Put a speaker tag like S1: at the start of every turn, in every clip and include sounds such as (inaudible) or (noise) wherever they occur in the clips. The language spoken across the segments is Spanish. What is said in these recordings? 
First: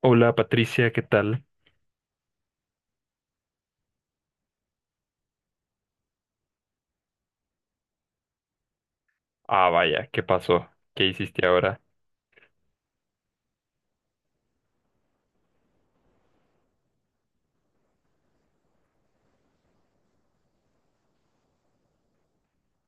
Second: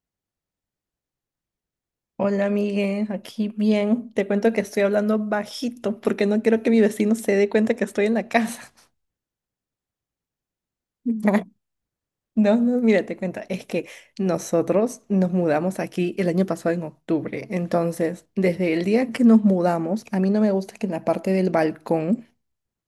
S1: Hola Patricia, ¿qué tal?
S2: Hola, Miguel, aquí bien. Te cuento que estoy hablando bajito porque no quiero que mi vecino se dé cuenta que estoy en la casa. (laughs)
S1: Ah, vaya, ¿qué pasó? ¿Qué hiciste ahora?
S2: No, no, mira, te cuento. Es que nosotros nos mudamos aquí el año pasado en octubre. Entonces, desde el día que nos mudamos, a mí no me gusta que en la parte del balcón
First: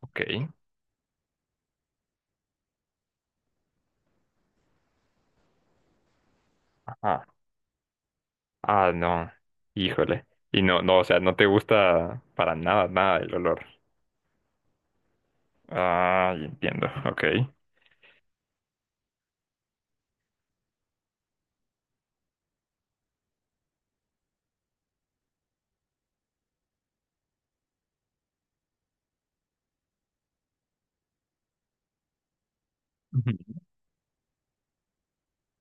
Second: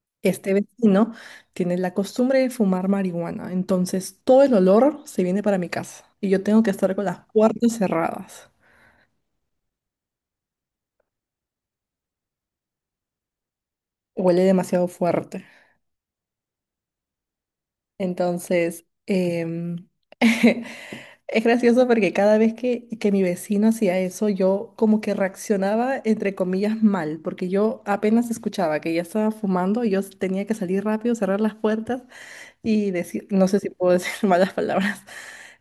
S1: Ok.
S2: este vecino tiene la costumbre de fumar marihuana. Entonces, todo el olor se viene para mi casa y yo tengo que estar con
S1: Ah,
S2: las puertas cerradas.
S1: ah, no. Híjole. Y no, no, o sea, no te gusta para nada, nada el olor.
S2: Huele demasiado fuerte.
S1: Ah, ya entiendo. Ok.
S2: Entonces, (laughs) es gracioso porque cada vez que mi vecino hacía eso, yo como que reaccionaba, entre comillas, mal, porque yo apenas escuchaba que ya estaba fumando, yo tenía que salir rápido, cerrar las puertas y decir, no
S1: Ujú.
S2: sé si puedo (laughs) decir malas palabras,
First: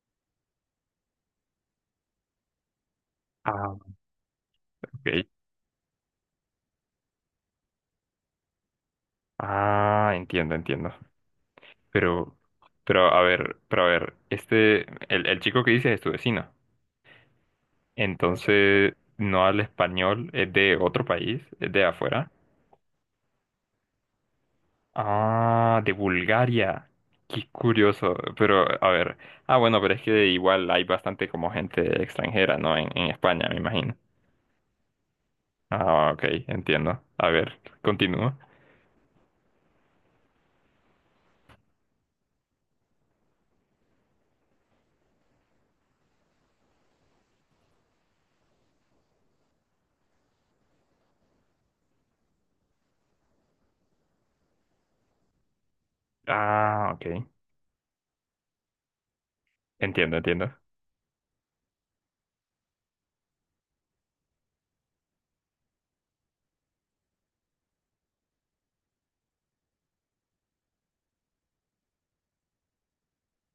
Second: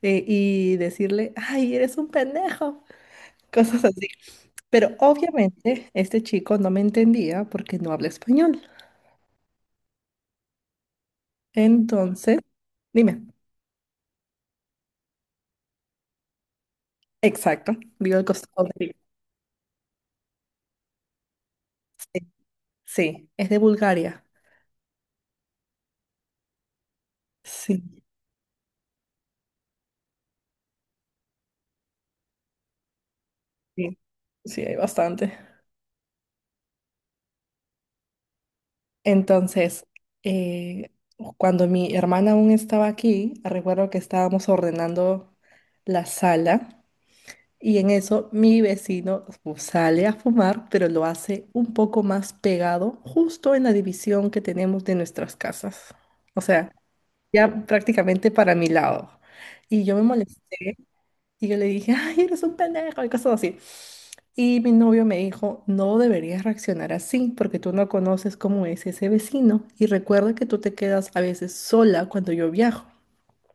S2: y decirle, ay, eres un pendejo, (laughs)
S1: Ah,
S2: cosas así. Pero
S1: ok.
S2: obviamente este chico no me entendía porque no habla español.
S1: Ah, entiendo, entiendo. Pero,
S2: Entonces,
S1: pero a
S2: dime,
S1: ver, pero a ver, este, el chico que dices es tu vecino.
S2: exacto, vivo al costado de
S1: Entonces,
S2: él.
S1: ¿no habla español? ¿Es de otro país? ¿Es de afuera?
S2: Sí, es de Bulgaria.
S1: Ah, de Bulgaria. Qué
S2: Sí,
S1: curioso. Pero, a ver. Ah, bueno, pero es que igual hay bastante como gente extranjera, ¿no? En España, me imagino.
S2: sí, sí, hay bastante.
S1: Ah, ok, entiendo. A ver, continúo.
S2: Entonces, eh, cuando mi hermana aún estaba aquí, recuerdo que estábamos ordenando la sala y en eso mi vecino sale a fumar, pero lo hace un poco más pegado, justo en la división que tenemos de nuestras casas. O sea,
S1: Ah, ok.
S2: ya prácticamente para mi lado. Y yo me
S1: Entiendo, entiendo.
S2: molesté. Y yo le dije, (laughs) ay, eres un pendejo y cosas así. Y mi novio me dijo, no deberías reaccionar así porque tú no conoces cómo es ese vecino. Y recuerda que tú te quedas a veces sola cuando yo viajo.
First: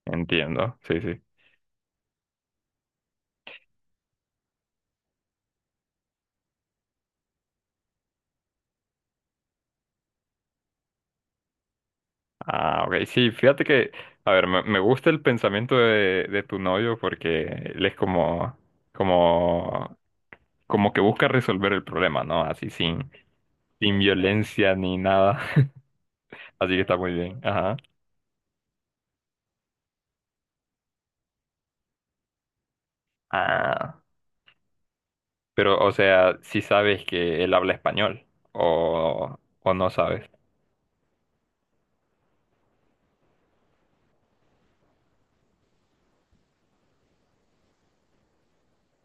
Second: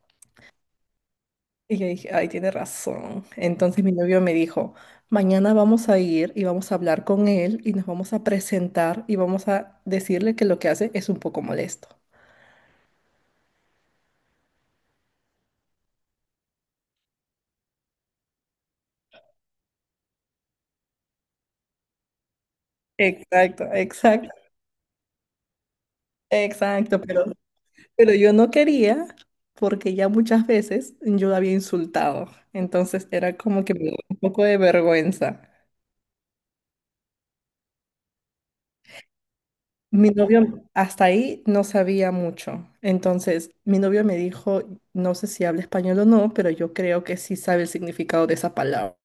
S1: Entiendo. Sí, sí.
S2: Y yo dije, ay, tiene razón. Entonces mi novio me dijo, mañana vamos a ir y vamos a hablar con él y nos vamos a presentar y vamos a decirle que lo que hace es un poco molesto.
S1: Ah, ok. Sí, fíjate que, a ver, me gusta el pensamiento de tu novio porque él es como, como, como que busca resolver el problema, ¿no? Así sin,
S2: Exacto,
S1: sin
S2: exacto,
S1: violencia ni nada. (laughs) Así que está
S2: exacto,
S1: muy
S2: pero
S1: bien. Ajá.
S2: Yo no quería porque ya muchas veces yo la había insultado. Entonces era como que me daba
S1: Ah,
S2: un poco de vergüenza.
S1: pero, o sea, si sabes que él habla español o no
S2: Mi
S1: sabes.
S2: novio hasta ahí no sabía mucho. Entonces mi novio me dijo, no sé si habla español o no, pero yo creo que sí sabe el significado de esa palabra.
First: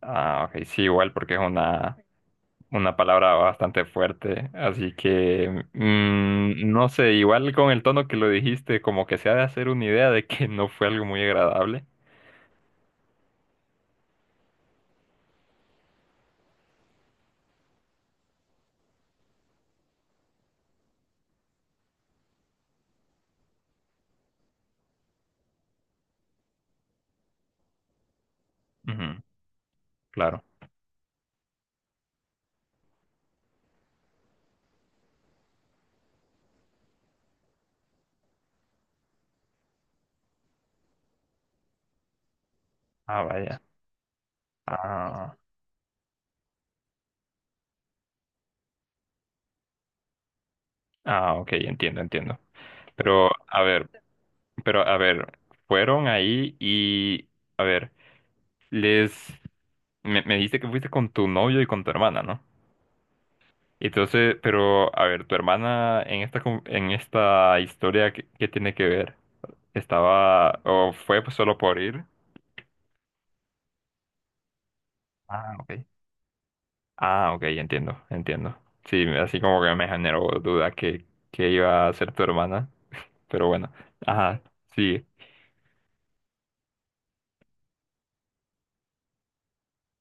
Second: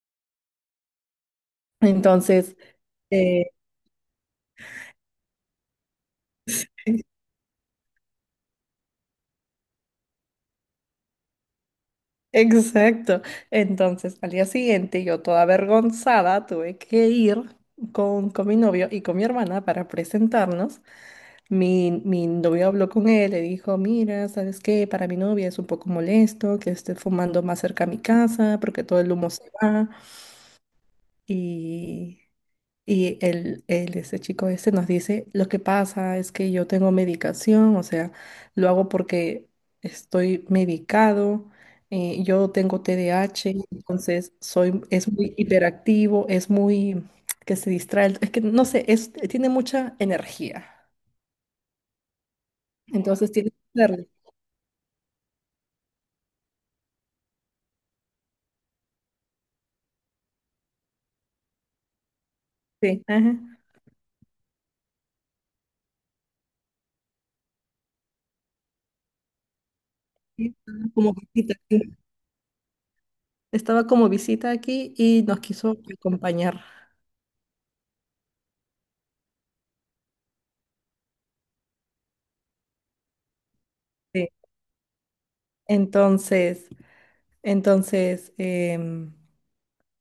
S1: Ah, ok, sí, igual porque es
S2: Entonces,
S1: una palabra
S2: eh,
S1: bastante fuerte, así que no sé,
S2: (laughs)
S1: igual con el tono que lo dijiste, como que se ha de hacer una idea de que no fue algo muy agradable.
S2: exacto. Entonces al día siguiente yo toda avergonzada tuve que ir con mi novio y con mi hermana para presentarnos. Mi novio habló con él, le dijo, mira, ¿sabes qué? Para mi novia es un poco molesto que esté fumando más cerca a mi casa porque todo el
S1: Ujú,
S2: humo se va.
S1: claro.
S2: Y, y el este chico este nos dice, lo que pasa es que yo tengo medicación, o sea, lo hago porque estoy medicado, yo tengo T D A
S1: Ah,
S2: H
S1: vaya.
S2: entonces soy, es muy
S1: Ah,
S2: hiperactivo, es muy, que se distrae, es que no sé, es, tiene mucha energía.
S1: ah, ok, entiendo, entiendo. Pero,
S2: Entonces tiene
S1: a ver, pero a ver, fueron ahí y, a ver, les, me dijiste que fuiste con tu novio y con tu hermana, ¿no?
S2: Sí, ajá.
S1: Entonces, pero, a ver, tu hermana en esta, con- en esta historia, ¿qué, qué tiene que ver?
S2: Sí,
S1: Estaba,
S2: estaba
S1: o
S2: como
S1: fue
S2: visita.
S1: solo por
S2: Sí.
S1: ir.
S2: Estaba como visita aquí y nos
S1: Ah,
S2: quiso
S1: ok.
S2: acompañar.
S1: Ah, ok, entiendo, entiendo. Sí, así como que me generó duda que iba a ser tu hermana, pero bueno.
S2: Sí.
S1: Ajá, sí,
S2: Entonces, entonces em,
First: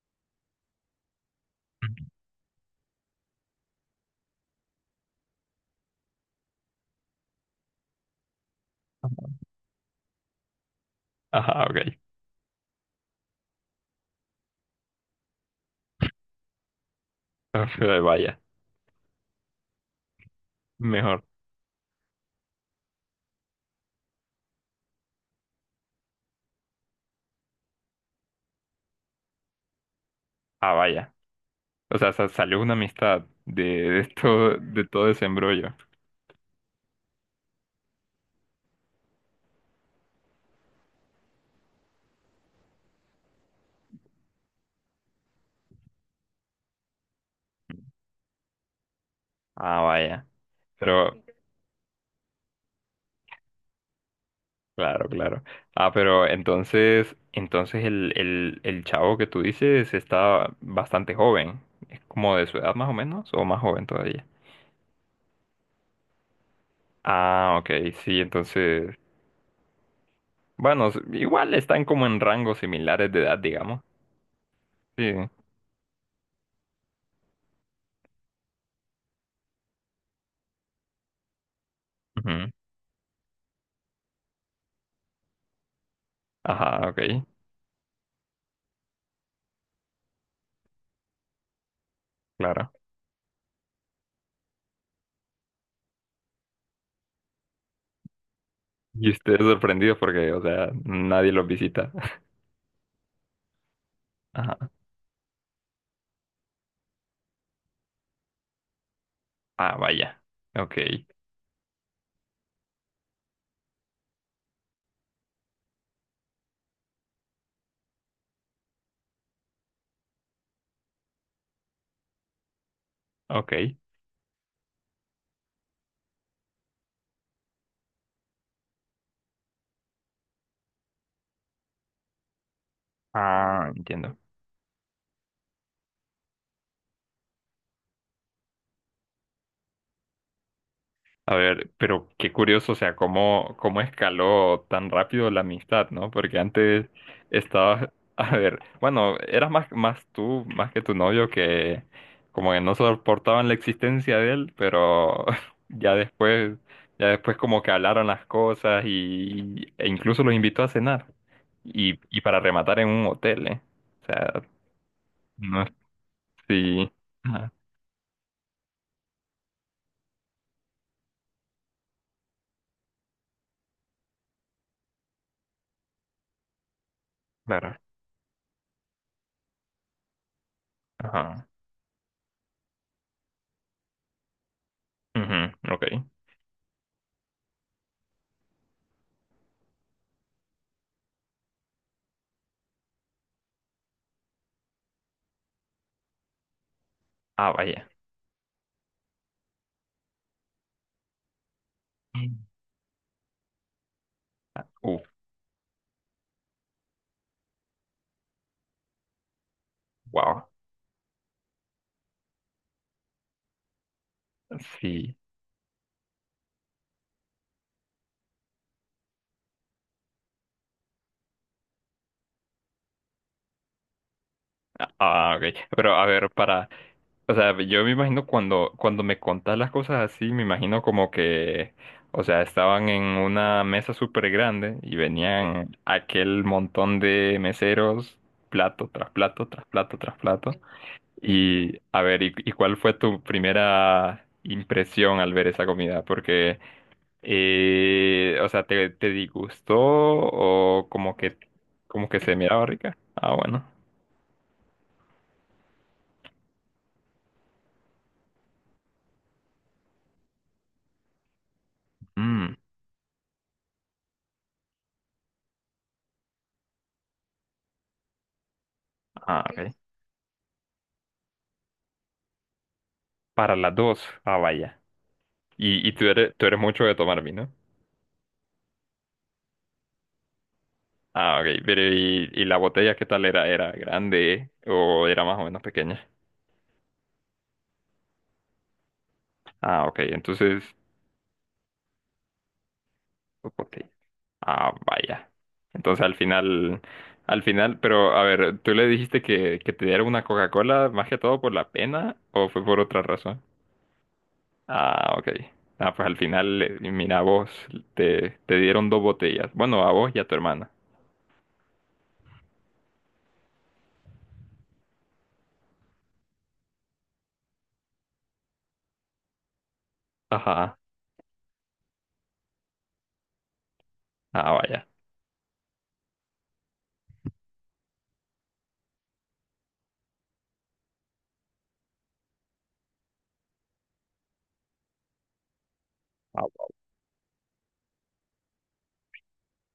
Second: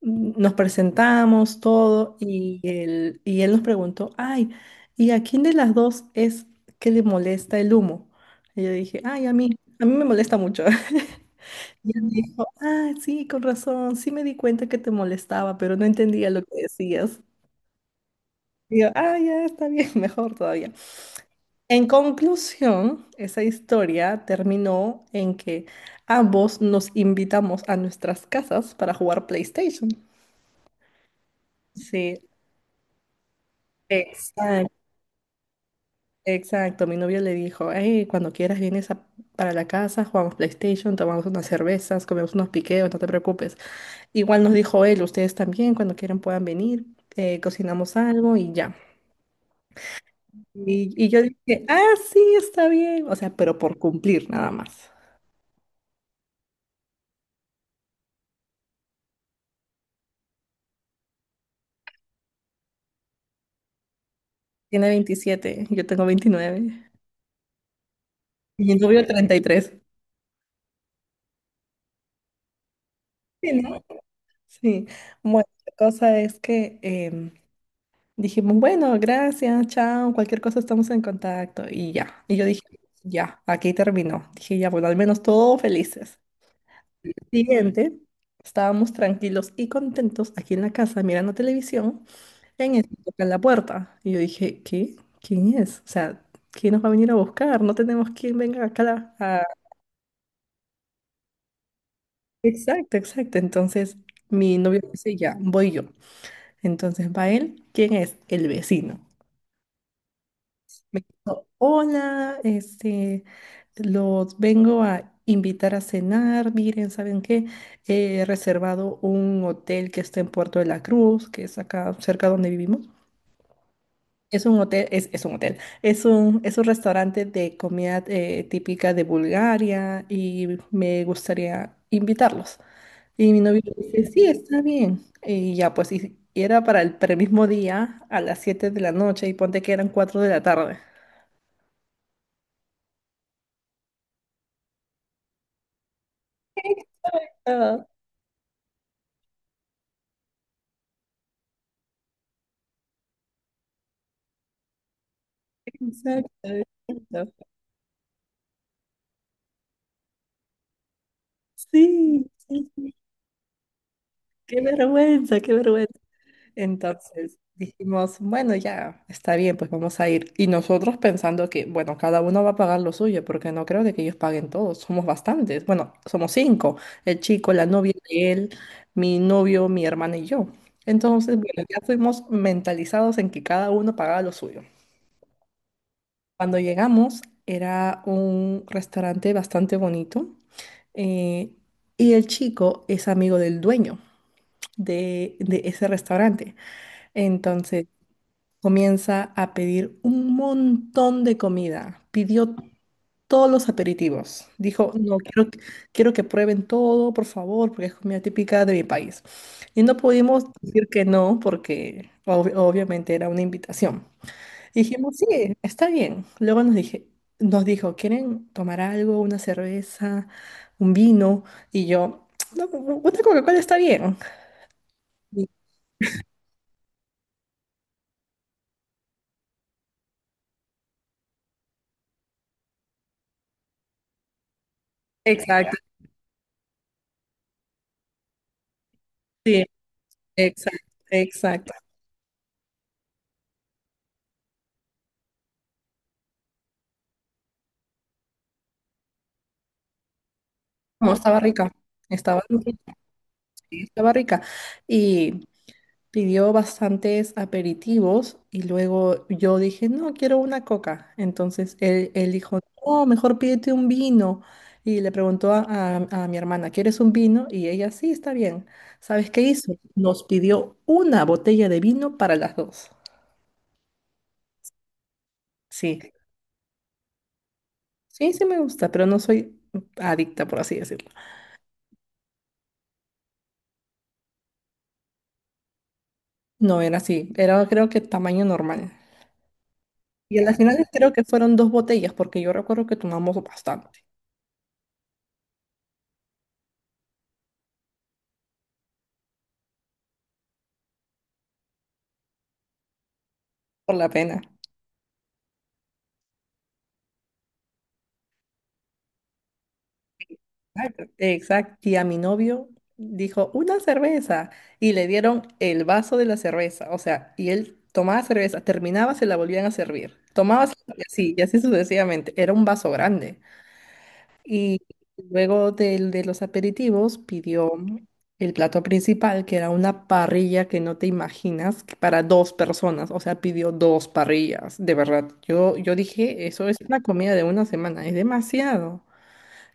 S2: nos presentamos todo y él nos preguntó, ay, ¿y a quién de las dos es que le molesta el humo? Y yo dije, ay, a mí me molesta mucho. (laughs)
S1: ajá,
S2: Y
S1: ok.
S2: él me dijo, ah, sí, con razón, sí me di cuenta que te molestaba, pero no entendía lo que decías.
S1: (laughs) Vaya,
S2: Y yo, ah, ya está bien, (laughs) mejor todavía.
S1: mejor.
S2: En conclusión, esa historia terminó en que ambos nos invitamos a nuestras casas para jugar PlayStation.
S1: Ah, vaya. O sea,
S2: Sí,
S1: sa- salió una amistad
S2: exacto,
S1: de todo ese embrollo.
S2: exacto. Mi novio le dijo, hey, cuando quieras para la casa, jugamos PlayStation, tomamos unas cervezas, comemos unos piqueos, no te preocupes. Igual nos dijo él, ustedes también, cuando quieran puedan venir, cocinamos algo y ya.
S1: Ah, vaya.
S2: Y yo
S1: Pero,
S2: dije, ah, sí, está bien. O sea, pero por cumplir nada más.
S1: claro, claro. Ah, pero entonces, entonces el chavo que tú dices está bastante joven. ¿Es como de su edad más o menos? ¿O más joven todavía?
S2: Tiene 27, yo tengo 29.
S1: Ah, ok, sí,
S2: Mi
S1: entonces,
S2: novio 33.
S1: bueno, s- igual están como en rangos similares de edad,
S2: Sí,
S1: digamos.
S2: ¿no? Sí.
S1: Sí.
S2: Bueno, la cosa es que dijimos, bueno, gracias, chao, cualquier cosa estamos en contacto y ya. Y yo
S1: Ujú.
S2: dije, ya, aquí terminó. Dije, ya, bueno, al menos todos felices.
S1: Ajá, ok,
S2: Siguiente, estábamos tranquilos y contentos aquí en la casa mirando televisión,
S1: claro.
S2: en eso tocan la puerta. Y yo dije, ¿qué? ¿Quién es? O sea, ¿quién nos va a venir a buscar? No tenemos quien venga acá a...
S1: Y
S2: la-
S1: ustedes
S2: a-".
S1: sorprendidos porque, o sea, nadie los visita. (laughs)
S2: Exacto, exacto. Entonces, mi
S1: Ajá.
S2: novio dice, ya, voy yo. Entonces va él, ¿quién es? El vecino.
S1: Ah, vaya. Ok,
S2: Me dijo, hola, este, los vengo a invitar a cenar, miren, ¿saben qué? He reservado un hotel que está en Puerto de la Cruz, que es acá cerca donde vivimos.
S1: ok.
S2: Es un hotel, es un hotel, es un restaurante de comida típica de Bulgaria y me gustaría invitarlos. Y mi novio
S1: Ah,
S2: dice,
S1: entiendo.
S2: sí, está bien. Y ya, pues, y era para el mismo día a las 7 de la noche y ponte que eran 4 de la tarde.
S1: A ver, pero qué curioso, o sea, cómo, cómo escaló tan rápido la amistad, ¿no? Porque antes
S2: Exacto,
S1: estabas, (laughs) a ver, bueno, eras más, más tú, más que tu novio, que como que no soportaban la existencia de él, pero (laughs) ya después,
S2: exacto,
S1: ya después
S2: exacto.
S1: como que hablaron las cosas y, e incluso los invitó a cenar. Y
S2: Sí,
S1: para
S2: sí,
S1: rematar en
S2: sí,
S1: un hotel, ¿eh? O sea,
S2: qué vergüenza, qué
S1: no,
S2: vergüenza.
S1: sí.
S2: Entonces
S1: Ajá,
S2: dijimos, bueno, ya está bien, pues vamos a ir. Y nosotros pensando que, bueno, cada uno va a pagar lo suyo, porque no creo de que ellos paguen todos, somos bastantes. Bueno, somos cinco, el chico, la
S1: claro.
S2: novia de él, mi novio, mi hermana y yo. Entonces,
S1: Ajá.
S2: bueno, ya fuimos mentalizados en que cada uno pagaba lo suyo.
S1: Ujú, ok.
S2: Cuando llegamos, era un restaurante bastante bonito, eh, y el chico es amigo del dueño de ese restaurante.
S1: Ah,
S2: Entonces,
S1: vaya.
S2: comienza a pedir un montón de comida.
S1: Mm.
S2: Pidió todos los aperitivos.
S1: Ah,
S2: Dijo,
S1: uf.
S2: no, quiero que prueben todo, por favor, porque es comida típica de mi país. Y no pudimos
S1: Wow,
S2: decir que no, porque obviamente era una invitación.
S1: sí.
S2: Dijimos, sí, está bien. Nos dijo, ¿quieren tomar algo? ¿Una cerveza? ¿Un vino? Y yo, no, una Coca-Cola está bien.
S1: Ah,
S2: Y-
S1: ok. Pero a ver, para, o sea, yo me imagino cuando, cuando me contás las cosas así, me imagino como que, o sea, estaban en una mesa súper grande y venían
S2: Exacto,
S1: aquel montón de meseros, plato tras plato, tras
S2: sí,
S1: plato, tras plato.
S2: exacto, exacto.
S1: Y a ver, y cuál fue tu primera impresión al ver esa comida? Porque, o sea, ¿te, te disgustó o
S2: No,
S1: como que se
S2: estaba
S1: miraba
S2: rica,
S1: rica? Ah, bueno.
S2: sí, estaba rica. Y pidió bastantes aperitivos y luego yo dije, no, quiero una coca. Entonces él
S1: Mm,
S2: dijo, no, mejor pídete un vino. Y le preguntó a, a mi hermana, ¿quieres un vino? Y ella, sí, está bien. ¿Sabes qué
S1: ah, sí.
S2: hizo?
S1: Ok.
S2: Nos pidió una botella de vino para las dos.
S1: Para las dos. Ah, vaya. Y
S2: Sí,
S1: tú eres mucho de tomar vino.
S2: sí, sí me gusta, pero no soy adicta, por así decirlo.
S1: Ah, ok. Pero y la botella qué tal era? ¿Era grande o era más o menos pequeña?
S2: No era así, era creo que tamaño normal.
S1: Ah, ok.
S2: Y a la
S1: Entonces,
S2: final creo que fueron dos botellas, porque yo recuerdo que tomamos
S1: ok.
S2: bastante,
S1: Ah, vaya. Entonces al final, pero a ver, ¿tú le dijiste que te diera una Coca-Cola más que todo por la pena o fue por otra razón?
S2: por la pena.
S1: Ah, ok. Ah, pues al final, mira, a vos te, te dieron dos botellas. Bueno, a vos y a tu hermana.
S2: Exacto. Exacto. Y a mi novio dijo, una cerveza, y le dieron el vaso de la cerveza, o sea, y él tomaba cerveza, terminaba, se la volvían a servir, tomaba, se-
S1: Ajá.
S2: y así sucesivamente, era un vaso grande.
S1: Ah,
S2: Y
S1: vaya.
S2: luego del, de los aperitivos pidió el plato principal, que era una parrilla que no te imaginas, que para dos personas, o sea, pidió dos parrillas, de verdad. Yo dije, eso es una comida de una semana, es demasiado.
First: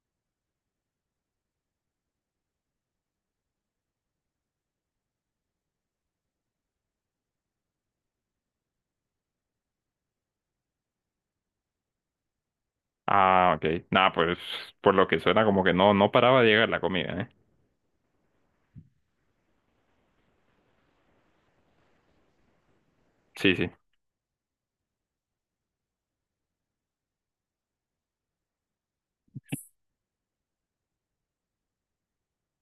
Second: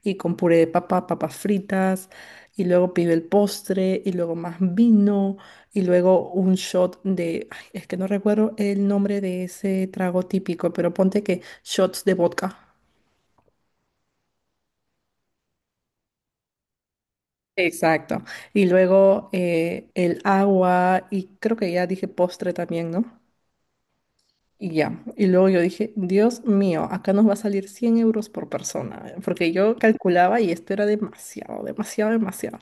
S2: Y con puré de papa, papas fritas, y luego pidió el postre, y luego más vino, y luego un shot de, ay, es que no recuerdo el nombre de ese trago típico, pero ponte que shots de vodka.
S1: Ah, ok. Nada, pues por lo que suena como que no, no paraba de llegar la comida, ¿eh?
S2: Exacto. Y luego el agua y creo que ya dije postre también, ¿no?
S1: Sí, sí.
S2: Y ya. Y luego yo dije, Dios mío, acá nos va a salir 100 euros por persona, porque yo calculaba y esto era demasiado, demasiado, demasiado.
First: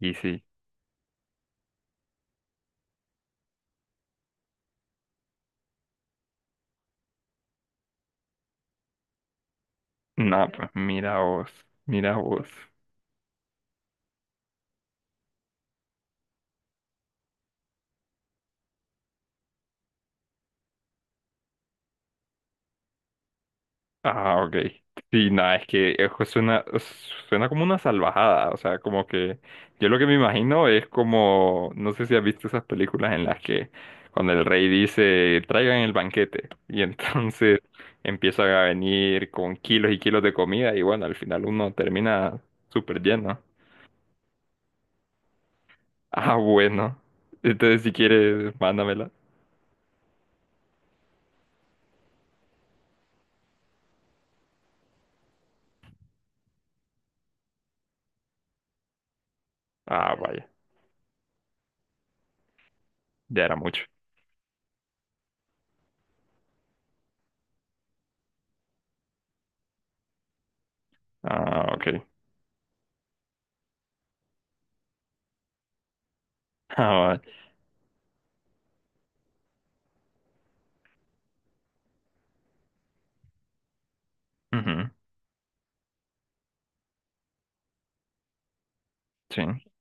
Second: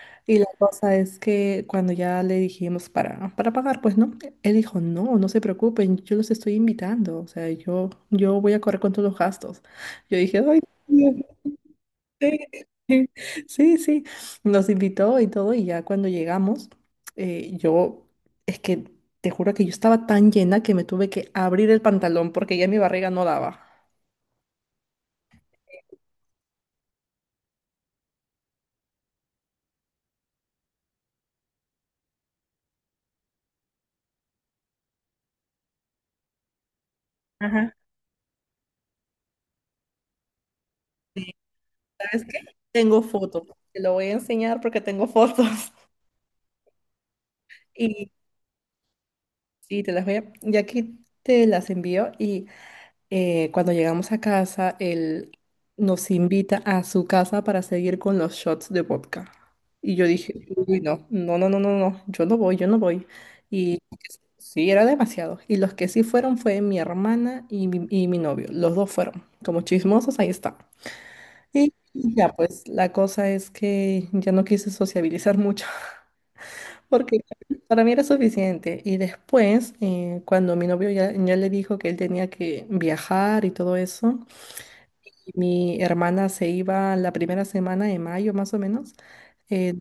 S1: Y
S2: Y
S1: sí.
S2: la cosa es que cuando ya le dijimos para pagar, pues no, él dijo, no, no se preocupen, yo los estoy invitando, o sea, yo voy a correr con todos los gastos. Yo dije,
S1: Nada,
S2: ay.
S1: pues mira vos, mira
S2: Sí,
S1: vos.
S2: (laughs) sí, sí, sí, nos invitó y todo, y ya cuando llegamos, yo, es que te juro que yo estaba tan llena que me tuve que abrir el pantalón porque ya mi barriga no daba.
S1: Ah, ok. Sí, nada, es que eso suena, suena como una salvajada. O sea, como que yo lo que me imagino es como, no sé si has visto esas películas en las que cuando el rey dice, traigan el banquete. Y (laughs) entonces
S2: Ajá.
S1: empiezan a venir con kilos y kilos de comida y bueno, al
S2: Sí,
S1: final uno
S2: ¿sabes qué?
S1: termina
S2: Tengo
S1: súper lleno.
S2: fotos, te lo voy a enseñar porque tengo fotos
S1: Ah, bueno.
S2: (laughs)
S1: Entonces, si
S2: y,
S1: quieres, mándamela.
S2: sí te las voy a, ya que te las envío y cuando llegamos a casa, él nos invita a su casa para seguir con los shots de vodka. Y yo
S1: Ah,
S2: dije,
S1: vaya.
S2: uy, no, no, no, no, no, no, yo no voy, yo no voy.
S1: Ya era
S2: Y
S1: mucho.
S2: sí, era demasiado. Y los que sí fueron fue mi hermana y mi novio. Los dos fueron. Como chismosos, ahí está.
S1: Ah,
S2: Y
S1: ok.
S2: ya, pues la cosa es que ya no quise sociabilizar mucho (laughs)
S1: (laughs) Ah,
S2: porque
S1: vaya.
S2: para mí era suficiente. Y después, cuando mi novio ya le dijo que él tenía que viajar y todo eso,
S1: Ujú,
S2: mi hermana se iba la primera semana de mayo, más o menos,
S1: sí.
S2: eh,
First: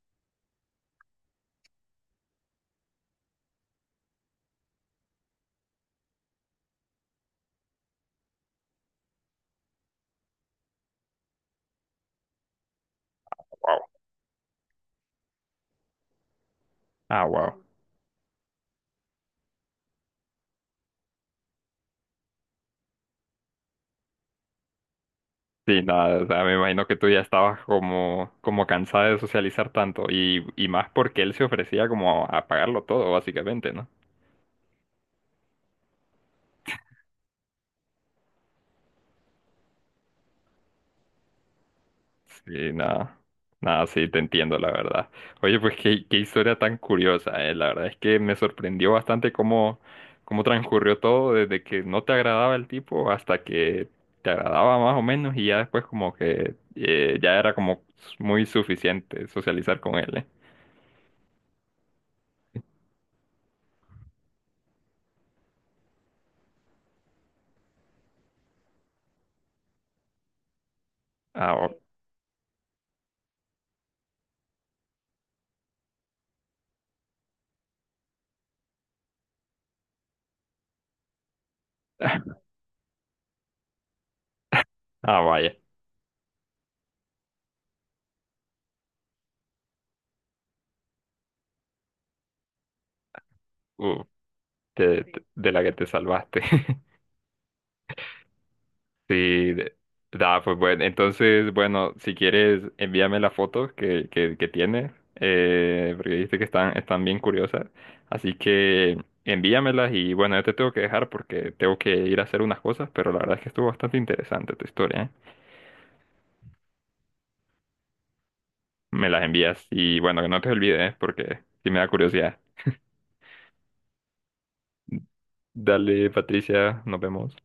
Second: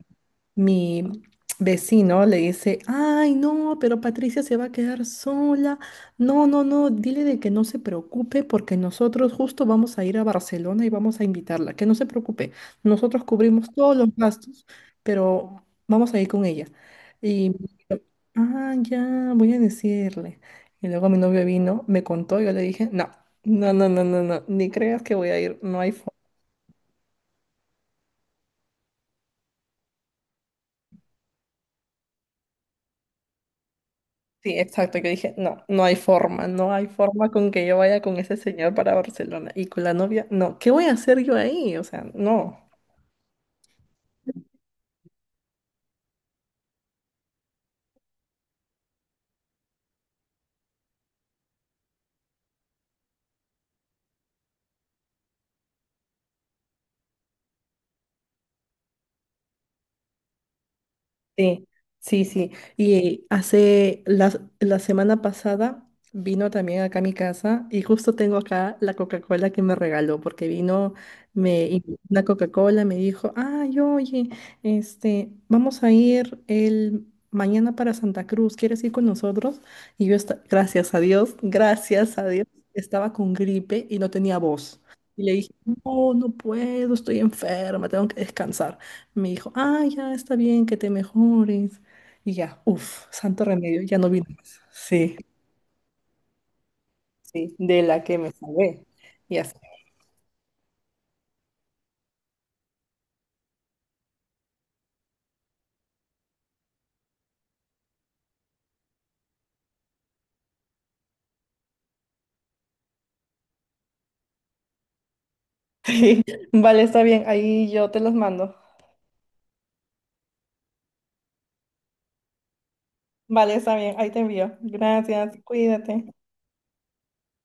S2: mi vecino le dice, ay, no, pero Patricia se va a quedar sola. No, no, no, dile de que no se preocupe porque nosotros justo vamos a ir a Barcelona y vamos a invitarla, que no se preocupe. Nosotros cubrimos todos los gastos, pero vamos a ir con ella.
S1: Ah,
S2: Y
S1: wow.
S2: yo, ah, ya, voy a decirle. Y luego mi novio vino, me contó, yo le dije, no. No, no, no, no, no, ni creas que voy a ir, no
S1: Sí,
S2: hay
S1: nada, o sea, me imagino que tú ya estabas como, como cansada de socializar tanto y más porque él se ofrecía como a pagarlo todo, básicamente, ¿no?
S2: Sí, exacto, que dije, no, no hay forma, no hay forma con que yo vaya con ese señor para Barcelona y con la novia, no, ¿qué voy a hacer yo ahí? O sea, no.
S1: Sí, nada. Nada, sí, te entiendo, la verdad. Oye, pues qué, qué historia tan curiosa, eh. La verdad es que me sorprendió bastante cómo, cómo transcurrió todo, desde que no te agradaba el tipo hasta que te agradaba más o menos, y ya después como que ya era como muy suficiente socializar con él, eh.
S2: Sí, sí, sí. Y hace la semana pasada vino también acá a mi casa y justo tengo acá la Coca-Cola que me regaló porque vino
S1: Ah,
S2: me
S1: o-
S2: invitó una Coca-Cola me dijo, "Ay, oye, este, vamos a ir el mañana para Santa Cruz, ¿quieres ir con nosotros?" Y yo gracias a
S1: (laughs)
S2: Dios, estaba con gripe y no tenía voz.
S1: ah,
S2: Y le dije,
S1: vaya.
S2: "No, no puedo, estoy enferma, tengo que descansar." Me dijo, ah, ya está bien, que te mejores. Y ya, uff, santo remedio, ya
S1: Uh,
S2: no vino más.
S1: te- sí.
S2: Sí,
S1: Te- de la que te salvaste. (laughs)
S2: sí, de la que me salvé. Ya
S1: Sí,
S2: sé.
S1: de-
S2: (laughs)
S1: da, pues bueno, entonces, bueno, si quieres, envíame las fotos que tienes, porque viste que están, están bien curiosas, así que envíamelas y bueno, yo te tengo que dejar porque tengo que ir a hacer unas cosas, pero la verdad es que estuvo bastante interesante tu historia, ¿eh?
S2: Sí, vale, está bien, ahí yo te los mando.
S1: Me las envías y bueno, que no te olvides, ¿eh? Porque sí me da curiosidad.
S2: Vale, está bien, ahí te envío. Gracias,
S1: Dale,
S2: cuídate.
S1: Patricia, nos vemos.